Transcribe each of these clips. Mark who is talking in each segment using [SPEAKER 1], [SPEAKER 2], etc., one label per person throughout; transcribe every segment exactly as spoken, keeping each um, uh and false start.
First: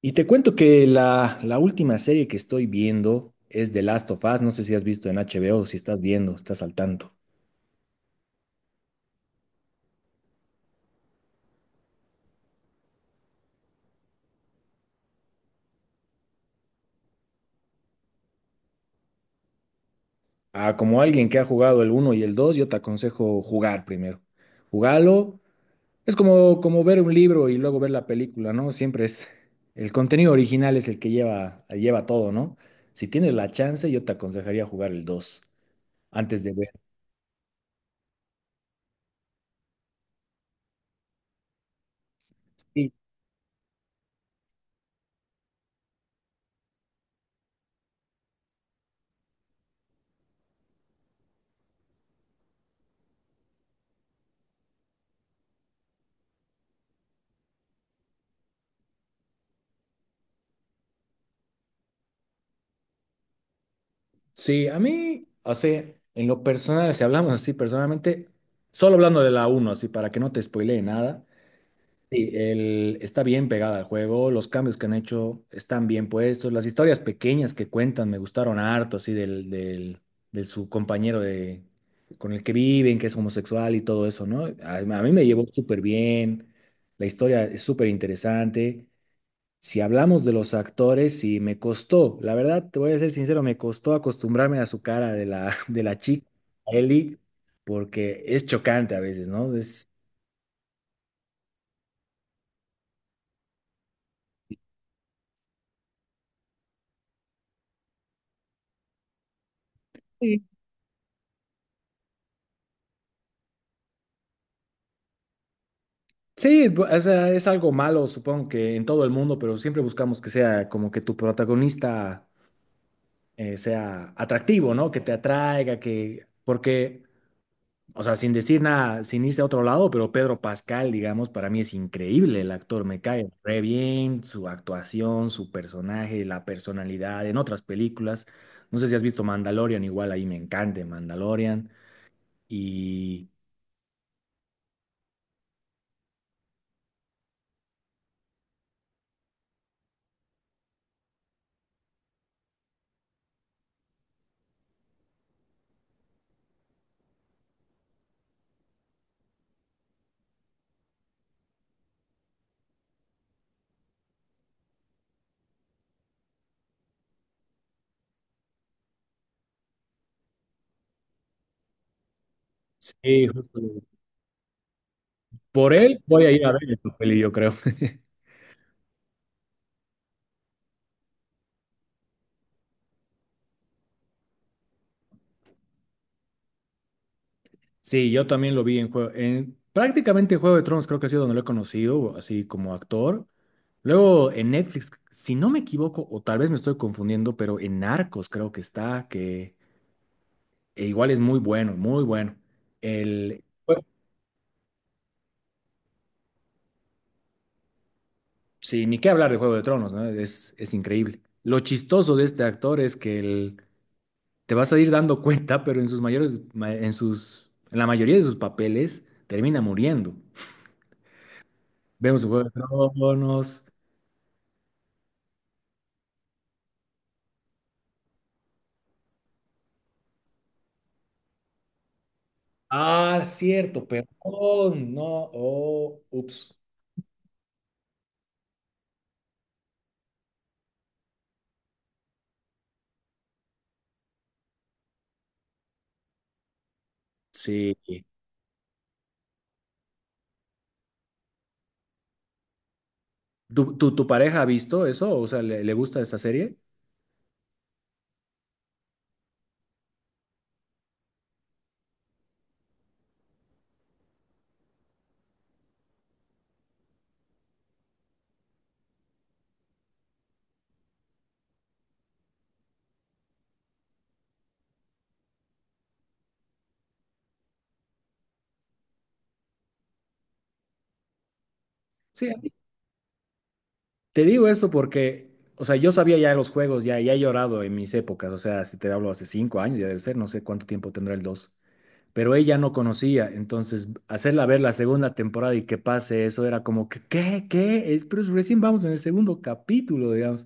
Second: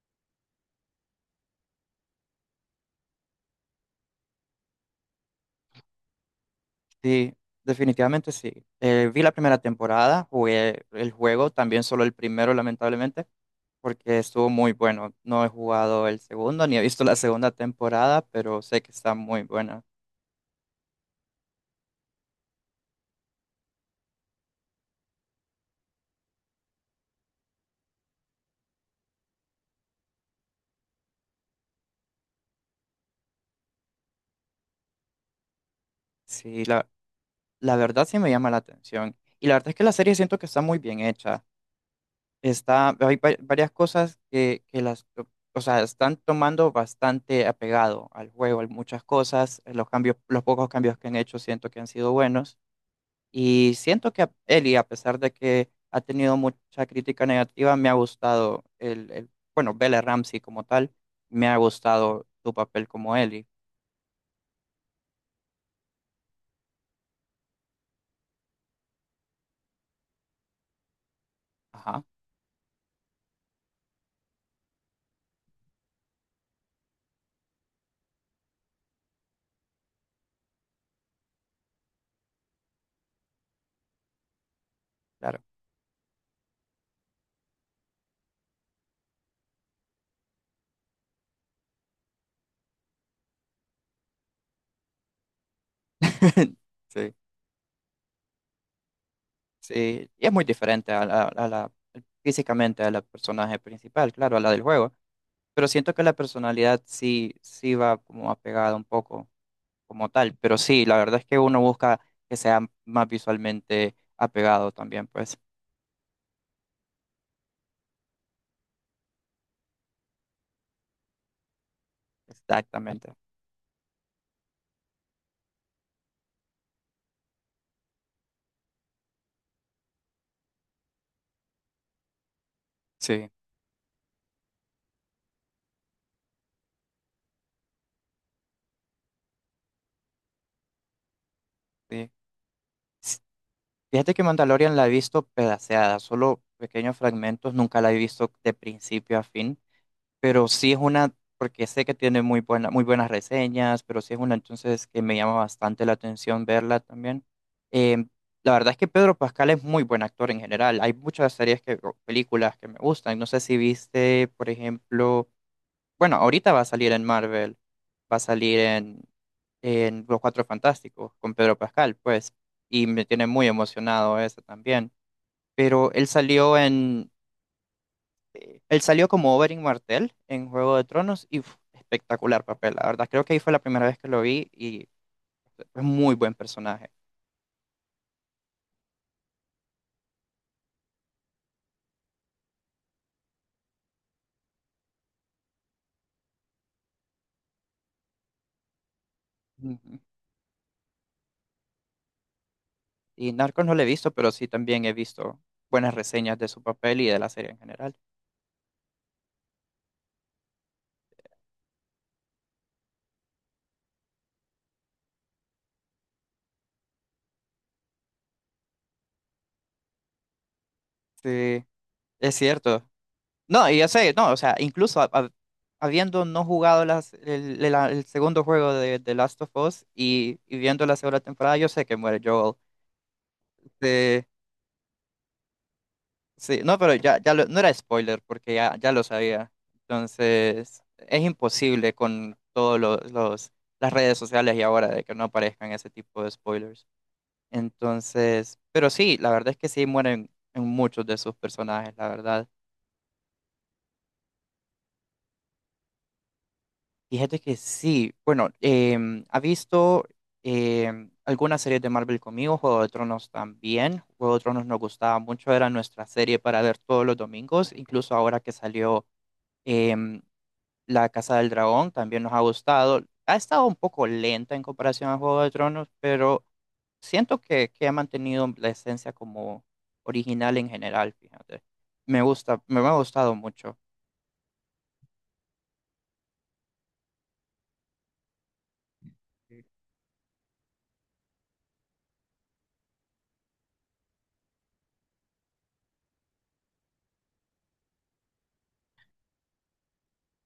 [SPEAKER 1] Y te cuento que la, la última serie que estoy viendo es The Last of Us. No sé si has visto en H B O, si estás viendo, estás al tanto.
[SPEAKER 2] Sí, definitivamente sí. Eh, vi la primera temporada, jugué el juego, también solo el primero, lamentablemente, porque estuvo muy bueno. No he jugado el segundo ni he visto la segunda temporada, pero sé que está muy buena.
[SPEAKER 1] Ah, como alguien que ha jugado el uno y el dos, yo te aconsejo jugar primero. Jugalo. Es como, como ver un libro y luego ver la película, ¿no? Siempre es... El contenido original es el que lleva, lleva todo, ¿no? Si tienes la chance, yo te aconsejaría jugar el dos antes de
[SPEAKER 2] Sí,
[SPEAKER 1] ver.
[SPEAKER 2] la, la verdad sí me llama la atención. Y la verdad es que la serie siento que está muy bien hecha.
[SPEAKER 1] Sí,
[SPEAKER 2] Está, hay va- varias cosas que, que las, o sea, están tomando bastante apegado al juego, hay muchas cosas. Los cambios, los pocos cambios que han hecho siento que han sido buenos. Y siento que a- Eli, a pesar de que ha tenido mucha crítica negativa, me ha gustado el, el- bueno, Bella Ramsey como tal, me ha gustado tu papel como Eli.
[SPEAKER 1] Sí, a mí, o sea, en lo personal, si hablamos así personalmente, solo hablando de la uno, así para que no te spoilee nada,
[SPEAKER 2] Ajá,
[SPEAKER 1] sí, el, está bien pegada al juego, los cambios que han hecho están bien puestos, las historias pequeñas que cuentan me gustaron harto, así del, del, de su compañero de, con el que viven, que es homosexual y todo eso, ¿no? A, a mí me
[SPEAKER 2] claro.
[SPEAKER 1] llevó súper bien, la historia es súper interesante. Si hablamos de los actores, y me costó, la verdad, te voy a ser sincero, me costó acostumbrarme a su cara de la, de la chica, a
[SPEAKER 2] Sí,
[SPEAKER 1] Ellie, porque es chocante a veces, ¿no? Es,
[SPEAKER 2] sí. Y es muy diferente a la, a la- físicamente a la personaje principal, claro, a la del juego. Pero siento que la personalidad sí, sí va como apegada un poco como tal.
[SPEAKER 1] sí,
[SPEAKER 2] Pero sí, la verdad es que uno busca que sea más visualmente apegado también, pues.
[SPEAKER 1] sí, bu- o sea, es algo malo, supongo que en todo el mundo, pero siempre buscamos que sea como que tu protagonista
[SPEAKER 2] Exactamente.
[SPEAKER 1] eh, sea atractivo, ¿no? Que te atraiga, que, porque o sea, sin decir nada, sin irse a otro lado, pero Pedro Pascal, digamos, para mí es increíble el actor, me cae
[SPEAKER 2] Sí.
[SPEAKER 1] re bien, su actuación, su personaje, la personalidad, en otras películas. No sé si has visto Mandalorian, igual ahí me encanta Mandalorian.
[SPEAKER 2] Sí. S-
[SPEAKER 1] Y
[SPEAKER 2] Fíjate que Mandalorian la he visto pedaceada, solo pequeños fragmentos, nunca la he visto de principio a fin, pero sí es una, porque sé que tiene muy buena, muy buenas reseñas, pero sí es una entonces que me llama bastante la atención verla también. Eh, la verdad es que Pedro Pascal es muy buen actor en general, hay muchas series que, o películas que me gustan, no sé si viste, por ejemplo, bueno, ahorita va a salir en Marvel, va a salir en, en Los Cuatro Fantásticos con Pedro Pascal, pues, y me
[SPEAKER 1] sí,
[SPEAKER 2] tiene muy
[SPEAKER 1] justo
[SPEAKER 2] emocionado eso también.
[SPEAKER 1] por
[SPEAKER 2] Pero
[SPEAKER 1] él
[SPEAKER 2] él
[SPEAKER 1] voy a ir a
[SPEAKER 2] salió
[SPEAKER 1] ver esta
[SPEAKER 2] en,
[SPEAKER 1] peli, yo creo.
[SPEAKER 2] eh, él salió como Oberyn Martell en Juego de Tronos y uf, espectacular papel, la verdad. Creo que ahí fue la primera vez que lo vi y es muy buen personaje.
[SPEAKER 1] Sí, yo también lo vi en juego, en prácticamente Juego de Tronos creo que ha sido donde lo he conocido, así como actor. Luego en Netflix, si no me equivoco, o tal vez me estoy confundiendo, pero en Narcos creo que está, que
[SPEAKER 2] Ujú.
[SPEAKER 1] e igual es muy bueno, muy bueno.
[SPEAKER 2] Y
[SPEAKER 1] El,
[SPEAKER 2] Narcos no
[SPEAKER 1] bueno,
[SPEAKER 2] lo he visto, pero sí también he visto buenas reseñas de su papel y de la serie en general.
[SPEAKER 1] sí, ni qué hablar de Juego de Tronos, ¿no? Es, es increíble. Lo chistoso de este actor es que el- te vas a ir dando cuenta, pero en sus mayores, ma- en sus, en la mayoría de sus papeles termina muriendo.
[SPEAKER 2] Sí,
[SPEAKER 1] Vemos en
[SPEAKER 2] es
[SPEAKER 1] Juego de
[SPEAKER 2] cierto.
[SPEAKER 1] Tronos.
[SPEAKER 2] No, y yo sé, no, o sea, incluso ha- ha- habiendo no jugado las, el, el- la- el segundo juego de, de Last of Us y, y viendo la segunda temporada, yo sé que muere Joel.
[SPEAKER 1] Ah, cierto,
[SPEAKER 2] Sí,
[SPEAKER 1] perdón, no, oh, ups.
[SPEAKER 2] sí, no, pero ya, ya lo- no era spoiler porque ya, ya lo sabía. Entonces, es imposible con todos los, los- las redes sociales y ahora de que no aparezcan ese tipo de spoilers.
[SPEAKER 1] Sí.
[SPEAKER 2] Entonces, pero sí, la verdad es que sí mueren en muchos de sus personajes, la verdad.
[SPEAKER 1] ¿Tu, tu, tu pareja ha visto eso? O sea, ¿le, le gusta esta serie?
[SPEAKER 2] Fíjate que sí, bueno, em, ha visto em, algunas series de Marvel conmigo, Juego de Tronos también. Juego de Tronos nos gustaba mucho, era nuestra serie para ver todos los domingos, incluso ahora que salió em, La Casa del Dragón, también nos ha gustado. Ha estado un poco lenta en comparación a Juego de Tronos, pero siento que, que ha mantenido la esencia como original en general, fíjate. Me
[SPEAKER 1] Sí, a mí,
[SPEAKER 2] gusta, me ha gustado mucho.
[SPEAKER 1] te digo eso porque, o sea, yo sabía ya los juegos, ya, ya he llorado en mis épocas, o sea, si te hablo hace cinco años, ya debe ser, no sé cuánto tiempo tendrá el dos. Pero ella no conocía, entonces hacerla ver la segunda temporada y que pase eso era como que, ¿qué? ¿Qué? Es, pero recién vamos en el segundo capítulo, digamos.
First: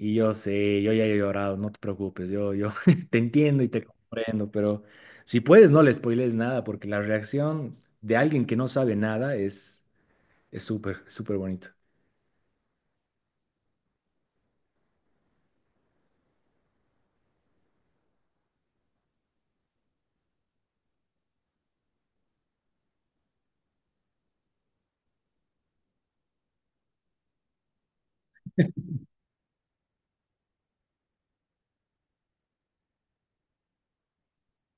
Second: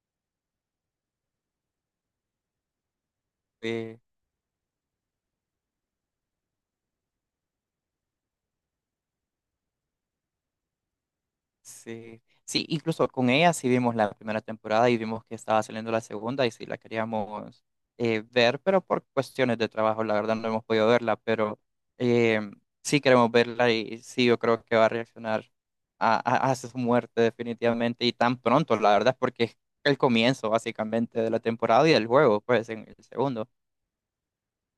[SPEAKER 1] Y yo sé, yo ya he llorado, no te preocupes, yo, yo te entiendo y te
[SPEAKER 2] eh,
[SPEAKER 1] comprendo, pero si puedes no le spoilees nada, porque la reacción de alguien que no sabe nada es es súper, súper bonito.
[SPEAKER 2] Sí, sí, incluso con ella sí vimos la primera temporada y vimos que estaba saliendo la segunda y sí la queríamos eh, ver, pero por cuestiones de trabajo, la verdad no hemos podido verla, pero eh, sí queremos verla y sí yo creo que va a reaccionar a, a- a su muerte definitivamente y tan pronto, la verdad, porque es el comienzo básicamente de la temporada y del juego, pues en el segundo.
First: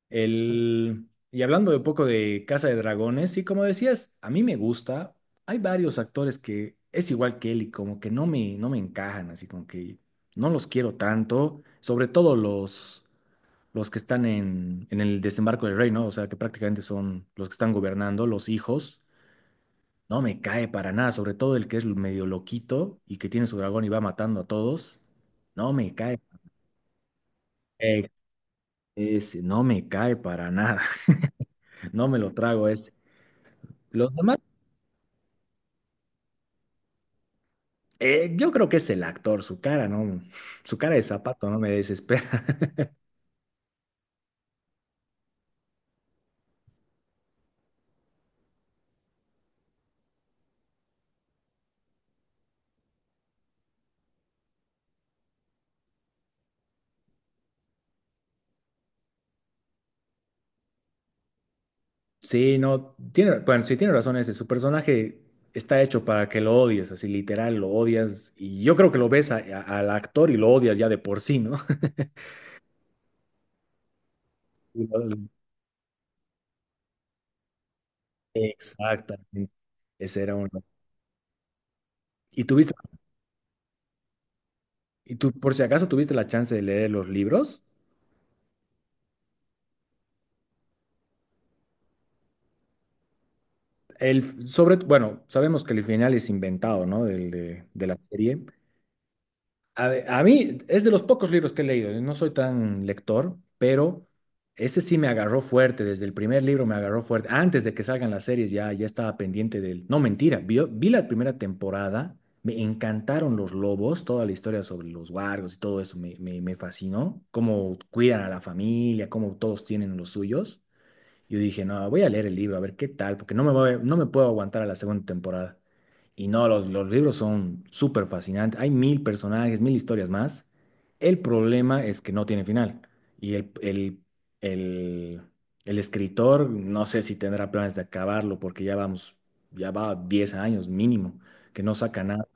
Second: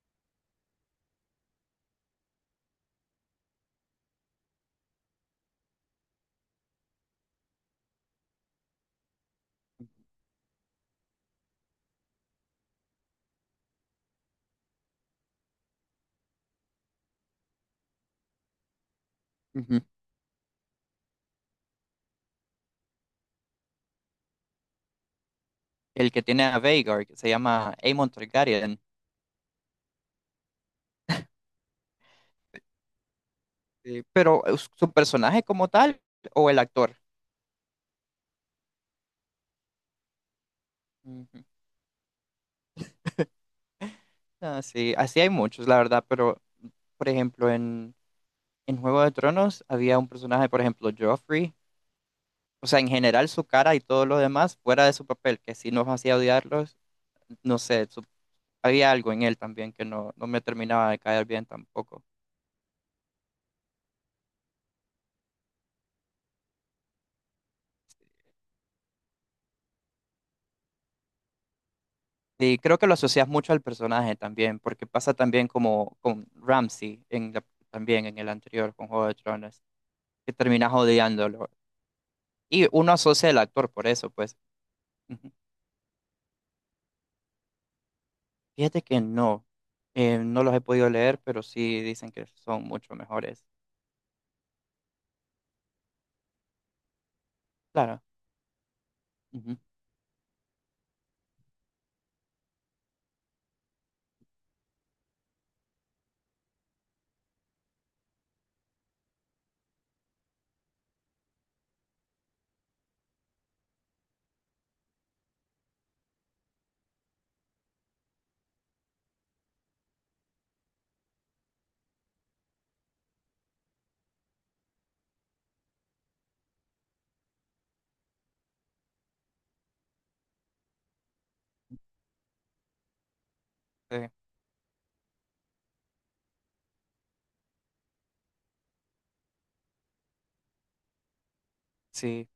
[SPEAKER 1] El, y hablando de un poco de Casa de Dragones, y como decías, a mí me gusta, hay varios actores que es igual que él y como que no me, no me encajan, así como que no los quiero tanto, sobre todo los... los que están en, en el desembarco del rey, ¿no? O sea, que prácticamente son los que están gobernando, los hijos.
[SPEAKER 2] Ujú.
[SPEAKER 1] No me cae para nada, sobre todo el que es medio loquito y que tiene su dragón y va matando a todos. No me
[SPEAKER 2] El
[SPEAKER 1] cae.
[SPEAKER 2] que tiene a Vhagar, que se llama
[SPEAKER 1] eh,
[SPEAKER 2] Aemon Targaryen.
[SPEAKER 1] Ese, no me cae para nada. No me lo trago ese.
[SPEAKER 2] Sí,
[SPEAKER 1] Los demás,
[SPEAKER 2] pero eh, su personaje como tal o el actor.
[SPEAKER 1] eh, yo creo que es el actor, su cara, ¿no? Su cara de
[SPEAKER 2] Ujú.
[SPEAKER 1] zapato no me desespera.
[SPEAKER 2] Ah, sí, así hay muchos, la verdad, pero por ejemplo, en, en Juego de Tronos había un personaje, por ejemplo, Joffrey, o sea, en general su cara y todo lo demás, fuera de su papel, que sí nos hacía odiarlos, no sé, su- había algo en él también que no, no me terminaba de caer bien tampoco.
[SPEAKER 1] Sí, no, tiene, bueno, sí tiene razón ese, su personaje está hecho para que lo odies, así literal, lo odias, y yo creo que lo ves a- a- al actor y lo odias ya de por sí, ¿no?
[SPEAKER 2] Y creo que lo asocias mucho al personaje también,
[SPEAKER 1] Y
[SPEAKER 2] porque pasa
[SPEAKER 1] lo-
[SPEAKER 2] también como con Ramsay en la- también en el anterior con Juego de
[SPEAKER 1] exactamente,
[SPEAKER 2] Tronos,
[SPEAKER 1] ese
[SPEAKER 2] que
[SPEAKER 1] era uno.
[SPEAKER 2] terminas odiándolo.
[SPEAKER 1] ¿Y
[SPEAKER 2] Y
[SPEAKER 1] tuviste,
[SPEAKER 2] uno asocia al actor por eso, pues.
[SPEAKER 1] y tú por si acaso tuviste la chance de leer los libros?
[SPEAKER 2] Fíjate que no, eh, no los he podido leer, pero sí dicen que son mucho mejores.
[SPEAKER 1] El, sobre, bueno, sabemos que el final es inventado, ¿no? Del, de, de la
[SPEAKER 2] Claro,
[SPEAKER 1] serie,
[SPEAKER 2] ujú,
[SPEAKER 1] a, ve- a mí es de los pocos libros que he leído, yo no soy tan lector, pero ese sí me agarró fuerte, desde el primer libro me agarró fuerte. Antes de que salgan las series ya, ya estaba pendiente del... No, mentira, vi, vi la primera temporada, me encantaron los lobos, toda la historia sobre los wargos y todo eso me, me, me fascinó, cómo cuidan a la familia, cómo todos tienen los suyos. Yo dije, no, voy a leer el libro, a ver qué tal, porque no me voy- no me puedo aguantar a la segunda temporada. Y no, los, los libros son súper fascinantes. Hay mil personajes, mil historias más. El problema es que no tiene final. Y el,
[SPEAKER 2] sí,
[SPEAKER 1] el, el, el escritor, no sé si tendrá planes de acabarlo, porque ya vamos, ya va diez años mínimo, que no saca nada.
[SPEAKER 2] sí.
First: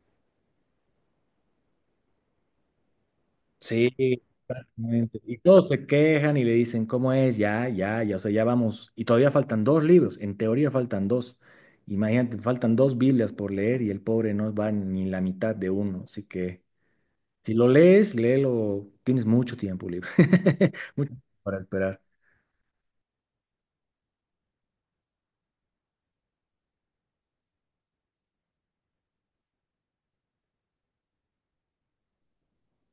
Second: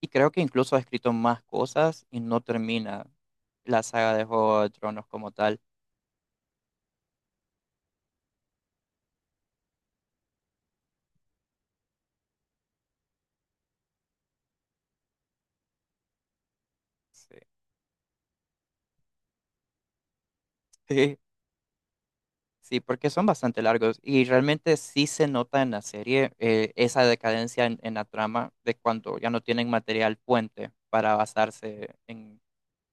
[SPEAKER 2] Y creo que incluso ha escrito más cosas y no termina la
[SPEAKER 1] Sí,
[SPEAKER 2] saga de Juego de Tronos
[SPEAKER 1] exactamente.
[SPEAKER 2] como
[SPEAKER 1] Y
[SPEAKER 2] tal.
[SPEAKER 1] todos se quejan y le dicen, ¿cómo es? Ya, ya, ya, o sea, ya vamos. Y todavía faltan dos libros, en teoría faltan dos. Imagínate, faltan dos Biblias por leer y el pobre no va ni la mitad de uno. Así que
[SPEAKER 2] Sí,
[SPEAKER 1] si lo lees, léelo, tienes mucho tiempo libre, mucho
[SPEAKER 2] sí,
[SPEAKER 1] tiempo para esperar.
[SPEAKER 2] sí, porque son bastante largos y realmente sí se nota en la serie eh, esa decadencia en, en la trama de cuando ya no tienen material puente para basarse en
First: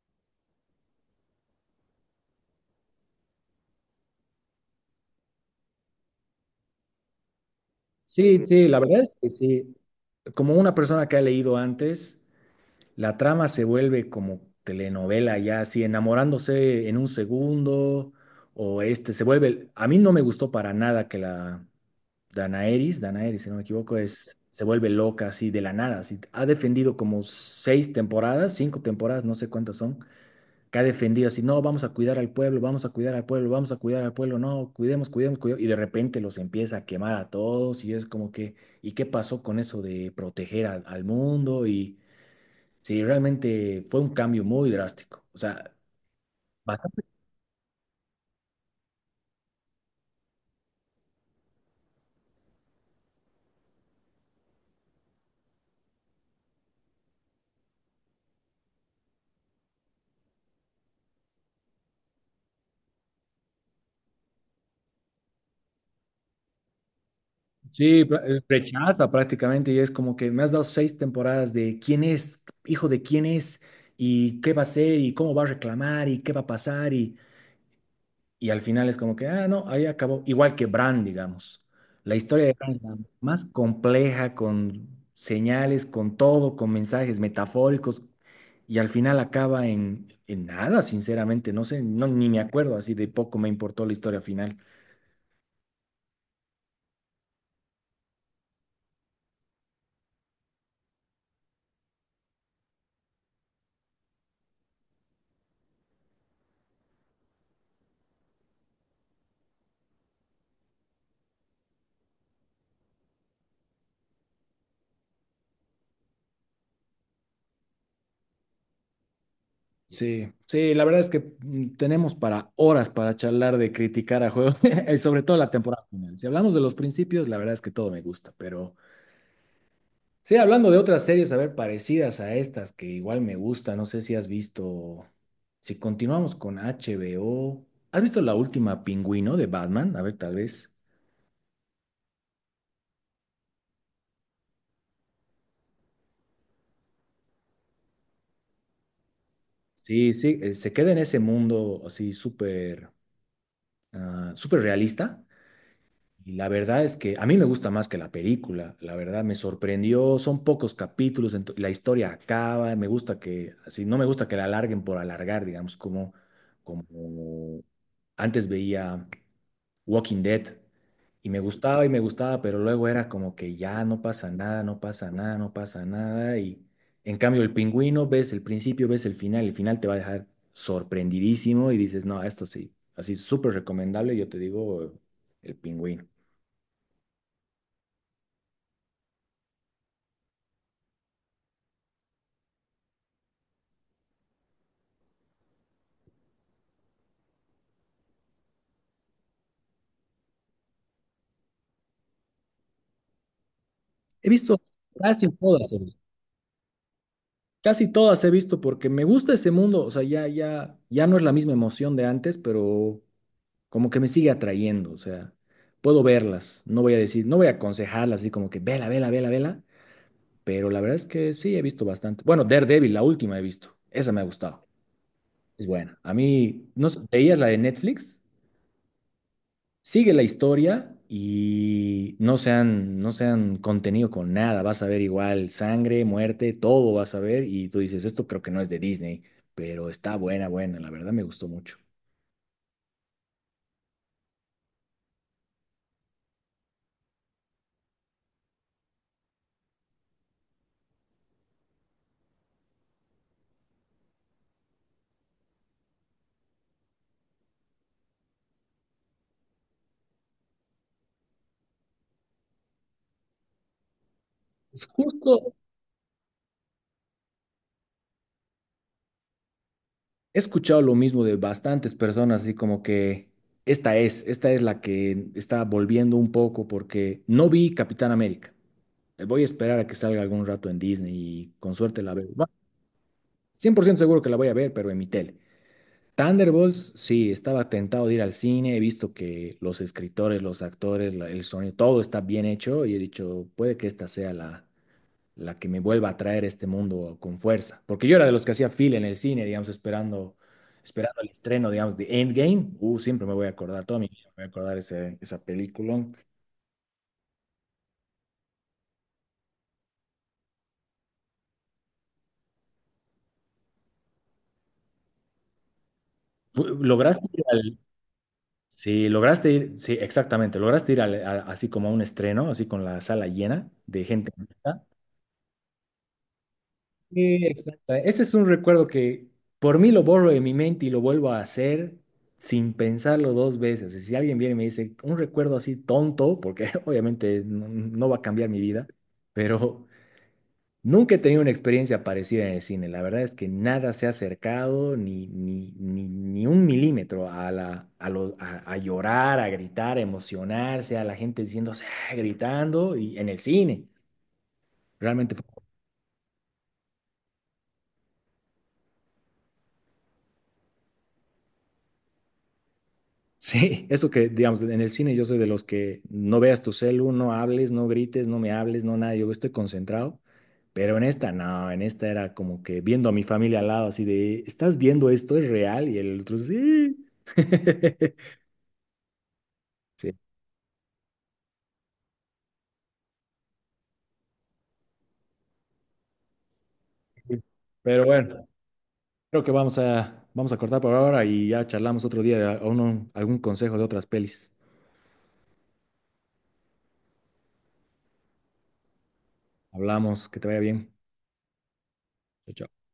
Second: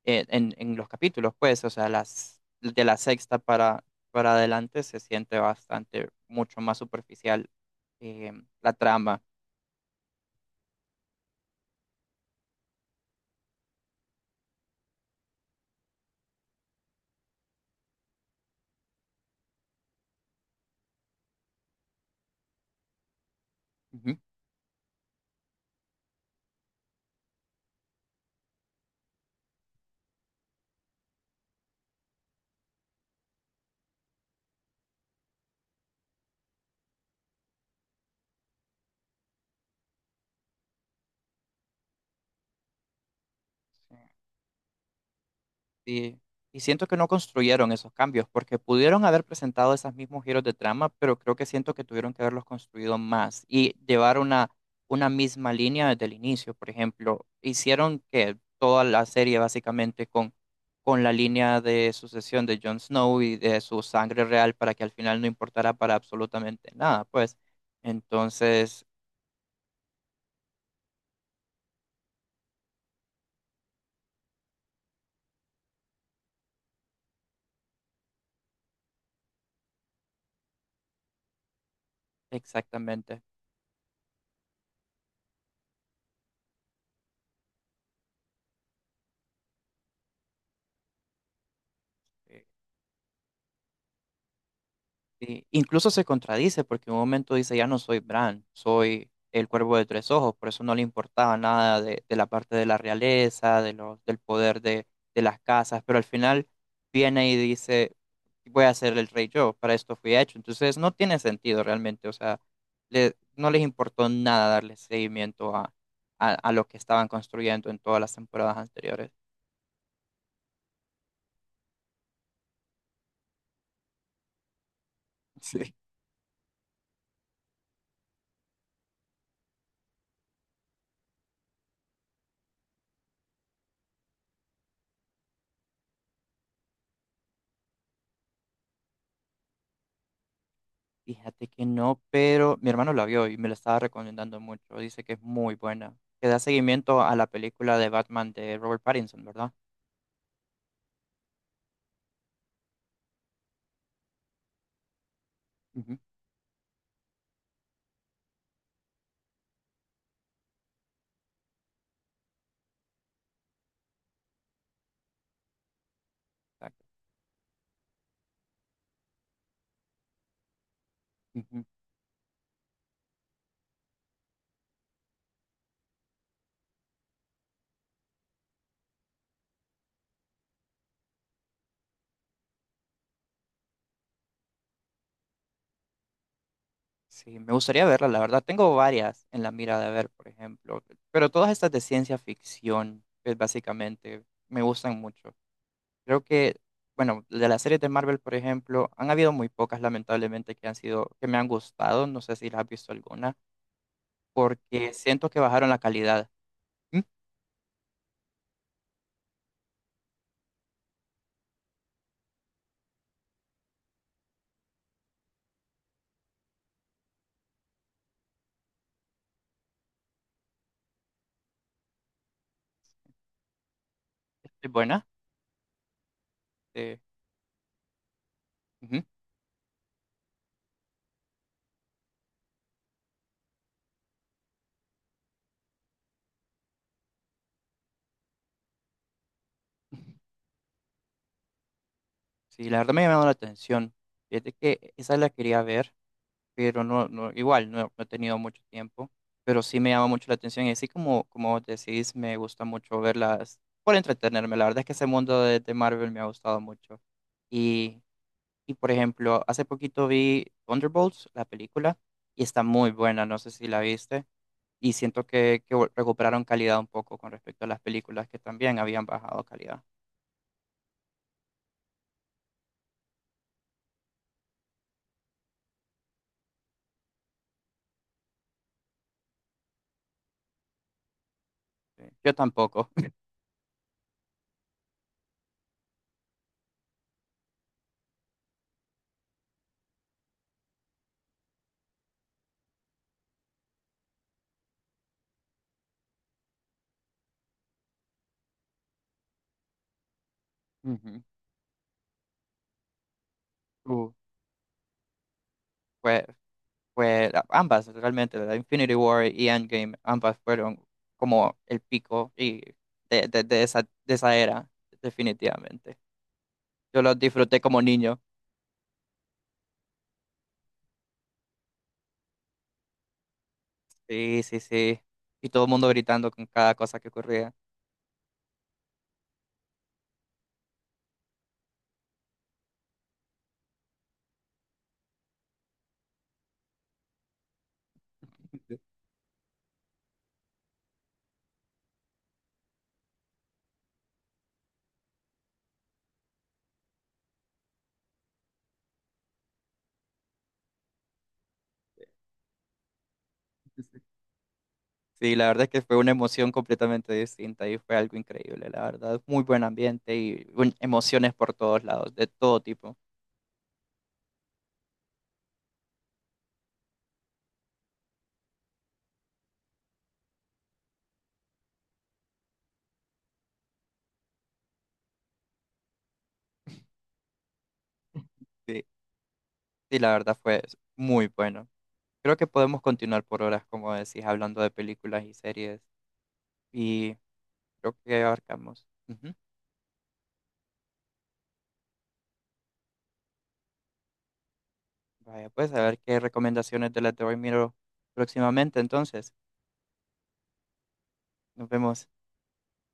[SPEAKER 2] eh, en, en los capítulos, pues, o sea, las, de la sexta para, para adelante se siente bastante, mucho más superficial eh,
[SPEAKER 1] Sí, sí,
[SPEAKER 2] la
[SPEAKER 1] la verdad es
[SPEAKER 2] trama.
[SPEAKER 1] que sí. Como una persona que ha leído antes, la trama se vuelve como telenovela ya, así enamorándose en un segundo, o este, se vuelve, a mí no me gustó para nada que la Danaeris, Danaeris, si no me equivoco,
[SPEAKER 2] Ujú.
[SPEAKER 1] es, se vuelve loca así de la nada, así, ha defendido como seis temporadas, cinco temporadas, no sé cuántas son, que ha defendido así, no, vamos a cuidar al pueblo, vamos a cuidar al pueblo, vamos a cuidar al pueblo, no, cuidemos, cuidemos, cuidemos, y de repente los empieza a quemar a todos, y es como que, ¿y qué pasó con eso de proteger al al mundo? Y... Sí, realmente fue un cambio muy drástico. O sea,
[SPEAKER 2] Y, y siento que
[SPEAKER 1] bastante.
[SPEAKER 2] no construyeron esos cambios, porque pudieron haber presentado esos mismos giros de trama, pero creo que siento que tuvieron que haberlos construido más y llevar una, una misma línea desde el inicio. Por ejemplo, hicieron que toda la serie básicamente con, con la línea de sucesión de Jon Snow y de su sangre real para que al final no importara para absolutamente nada, pues.
[SPEAKER 1] Sí, pra- eh,
[SPEAKER 2] Entonces,
[SPEAKER 1] rechaza prácticamente y es como que me has dado seis temporadas de quién es, hijo de quién es, y qué va a hacer, y cómo va a reclamar, y qué va a pasar, y, y al final es como que, ah, no, ahí acabó. Igual que Bran, digamos. La historia de Bran es la
[SPEAKER 2] exactamente.
[SPEAKER 1] más compleja, con señales, con todo, con mensajes metafóricos, y al final acaba en, en nada, sinceramente, no sé, no, ni me
[SPEAKER 2] eh,
[SPEAKER 1] acuerdo, así de poco me importó la historia final.
[SPEAKER 2] Sí, incluso se contradice porque en un momento dice, ya no soy Bran, soy el cuervo de tres ojos, por eso no le importaba nada de, de la parte de la realeza, de los, del poder de, de las casas, pero al final viene y dice, voy a ser el rey yo, para esto fui hecho. Entonces no tiene sentido realmente, o sea, le- no les importó nada darle seguimiento a, a, a lo que estaban construyendo en todas las temporadas anteriores.
[SPEAKER 1] Sí, sí, la verdad es que mm, tenemos para horas para charlar de criticar a juegos, y sobre todo la
[SPEAKER 2] Sí.
[SPEAKER 1] temporada final. Si hablamos de los principios, la verdad es que todo me gusta, pero sí, hablando de otras series, a ver, parecidas a estas que igual me gustan, no sé si has visto, si continuamos con H B O, ¿has visto la última Pingüino de Batman? A ver, tal vez.
[SPEAKER 2] Fíjate que no, pero mi hermano la vio y me la estaba recomendando mucho. Dice que es muy buena. Que da seguimiento a la película de Batman de Robert Pattinson, ¿verdad?
[SPEAKER 1] Sí, sí, eh, se queda en ese mundo así súper, ah, súper realista.
[SPEAKER 2] Ujú,
[SPEAKER 1] Y la verdad es que a mí me gusta más que la película, la verdad me sorprendió, son pocos capítulos, ento- la historia acaba, me gusta que, así, no me gusta que la alarguen por alargar, digamos, como,
[SPEAKER 2] exacto.
[SPEAKER 1] como antes veía Walking Dead y me
[SPEAKER 2] Ujú.
[SPEAKER 1] gustaba y me gustaba, pero luego era como que ya no pasa nada, no pasa nada, no pasa nada y en cambio el pingüino ves el principio, ves el final, el final te va a dejar sorprendidísimo y dices, no, esto sí, así súper recomendable, yo te digo, el pingüino.
[SPEAKER 2] Sí, me gustaría verla, la verdad. Tengo varias en la mira de ver, por ejemplo. Pero todas estas de ciencia ficción, pues, básicamente, me gustan mucho. Creo que, bueno, de las series de Marvel, por ejemplo, han habido muy pocas, lamentablemente, que han sido, que me han gustado. No sé si las has visto alguna,
[SPEAKER 1] He visto
[SPEAKER 2] porque siento
[SPEAKER 1] casi
[SPEAKER 2] que bajaron
[SPEAKER 1] todas, he
[SPEAKER 2] la
[SPEAKER 1] visto.
[SPEAKER 2] calidad. ¿Mm?
[SPEAKER 1] Casi todas he visto porque me gusta ese mundo, o sea, ya, ya, ya no es la misma emoción de antes, pero como que me sigue atrayendo, o sea, puedo verlas, no voy a decir, no voy a aconsejarlas así como que vela, vela, vela, vela, pero la verdad es que sí he visto bastante. Bueno, Daredevil, la última he visto, esa me ha gustado,
[SPEAKER 2] ¿Es buena?
[SPEAKER 1] es buena. A mí, no sé,
[SPEAKER 2] Eh,
[SPEAKER 1] ¿veías la de Netflix?
[SPEAKER 2] ujú.
[SPEAKER 1] Sigue la historia y no se han no se han contenido con nada. Vas a ver igual sangre, muerte, todo vas a ver. Y tú dices, esto creo que no es de Disney, pero está buena, buena. La verdad me gustó mucho.
[SPEAKER 2] Sí, la verdad me ha llamado la atención. Fíjate que esa la quería ver, pero no, no, igual no, no he tenido mucho tiempo, pero sí me llama mucho la atención. Y así como, como vos decís, me gusta mucho verlas por entretenerme. La verdad es que ese mundo de, de Marvel me ha gustado mucho. Y, y por ejemplo, hace poquito vi Thunderbolts, la película, y está muy buena, no sé si la viste.
[SPEAKER 1] Es
[SPEAKER 2] Y siento
[SPEAKER 1] justo,
[SPEAKER 2] que, que vol- recuperaron calidad un poco con respecto a las películas que también habían bajado calidad.
[SPEAKER 1] he escuchado lo mismo de bastantes personas, así como que esta es, esta es la que está volviendo un poco porque no vi Capitán América. Eh, Voy a esperar a que salga algún rato en Disney y con suerte
[SPEAKER 2] Sí.
[SPEAKER 1] la veo.
[SPEAKER 2] Yo
[SPEAKER 1] Bueno,
[SPEAKER 2] tampoco.
[SPEAKER 1] cien por ciento seguro que la voy a ver, pero en mi tele. Thunderbolts, sí, estaba tentado de ir al cine, he visto que los escritores, los actores, la- el sonido, todo está bien hecho y he dicho, puede que esta sea la, la que me vuelva a traer este mundo con fuerza. Porque yo era de los que hacía fila en el cine, digamos, esperando, esperando el estreno, digamos, de Endgame. Uh, siempre me voy a acordar, toda mi
[SPEAKER 2] Ujú.
[SPEAKER 1] vida me voy a acordar ese, esa película.
[SPEAKER 2] Fue, Fue la- ambas realmente, la Infinity War y Endgame, ambas fueron como el pico y de, de, de esa, de esa era, definitivamente.
[SPEAKER 1] Fu-
[SPEAKER 2] Yo los
[SPEAKER 1] ¿Lograste ir
[SPEAKER 2] disfruté
[SPEAKER 1] al...
[SPEAKER 2] como niño.
[SPEAKER 1] Sí, lograste ir, sí, exactamente, lograste ir al- a- así como a un estreno, así con la sala llena de gente.
[SPEAKER 2] Sí, sí, sí. Y todo el mundo gritando con cada cosa que
[SPEAKER 1] Sí,
[SPEAKER 2] ocurría.
[SPEAKER 1] exacto. Ese es un recuerdo que por mí lo borro de mi mente y lo vuelvo a hacer sin pensarlo dos veces. Y si alguien viene y me dice un recuerdo así tonto, porque obviamente no, no va a cambiar mi vida, pero nunca he tenido una experiencia parecida en el cine. La verdad es que nada se ha acercado ni, ni, ni, ni un milímetro a, la, a, lo- a, a llorar, a gritar, a emocionarse, a la gente diciéndose, "Ah", gritando y en el cine. Realmente
[SPEAKER 2] Sí, la verdad es que fue una emoción completamente distinta y fue algo increíble, la verdad. Muy buen ambiente y un- emociones por todos lados, de todo tipo.
[SPEAKER 1] sí, eso que, digamos, en el cine yo soy de los que no veas tu celu, no hables, no grites, no me hables, no nada, yo estoy concentrado, pero en esta no, en esta era como que viendo a mi familia al lado, así de, ¿estás viendo esto? ¿Es real? Y el otro, sí.
[SPEAKER 2] Sí, sí, la
[SPEAKER 1] Sí.
[SPEAKER 2] verdad fue muy bueno. Creo que podemos continuar por horas, como decís, hablando de películas y series. Y creo
[SPEAKER 1] Pero
[SPEAKER 2] que
[SPEAKER 1] bueno,
[SPEAKER 2] abarcamos. Ujú.
[SPEAKER 1] creo que vamos a, vamos a cortar por ahora y ya charlamos otro día de a- uno- algún consejo de otras pelis.
[SPEAKER 2] Vaya, pues a ver qué recomendaciones de las de hoy miro próximamente. Entonces,
[SPEAKER 1] Hablamos, que te vaya bien.
[SPEAKER 2] nos vemos.
[SPEAKER 1] Chao, chao.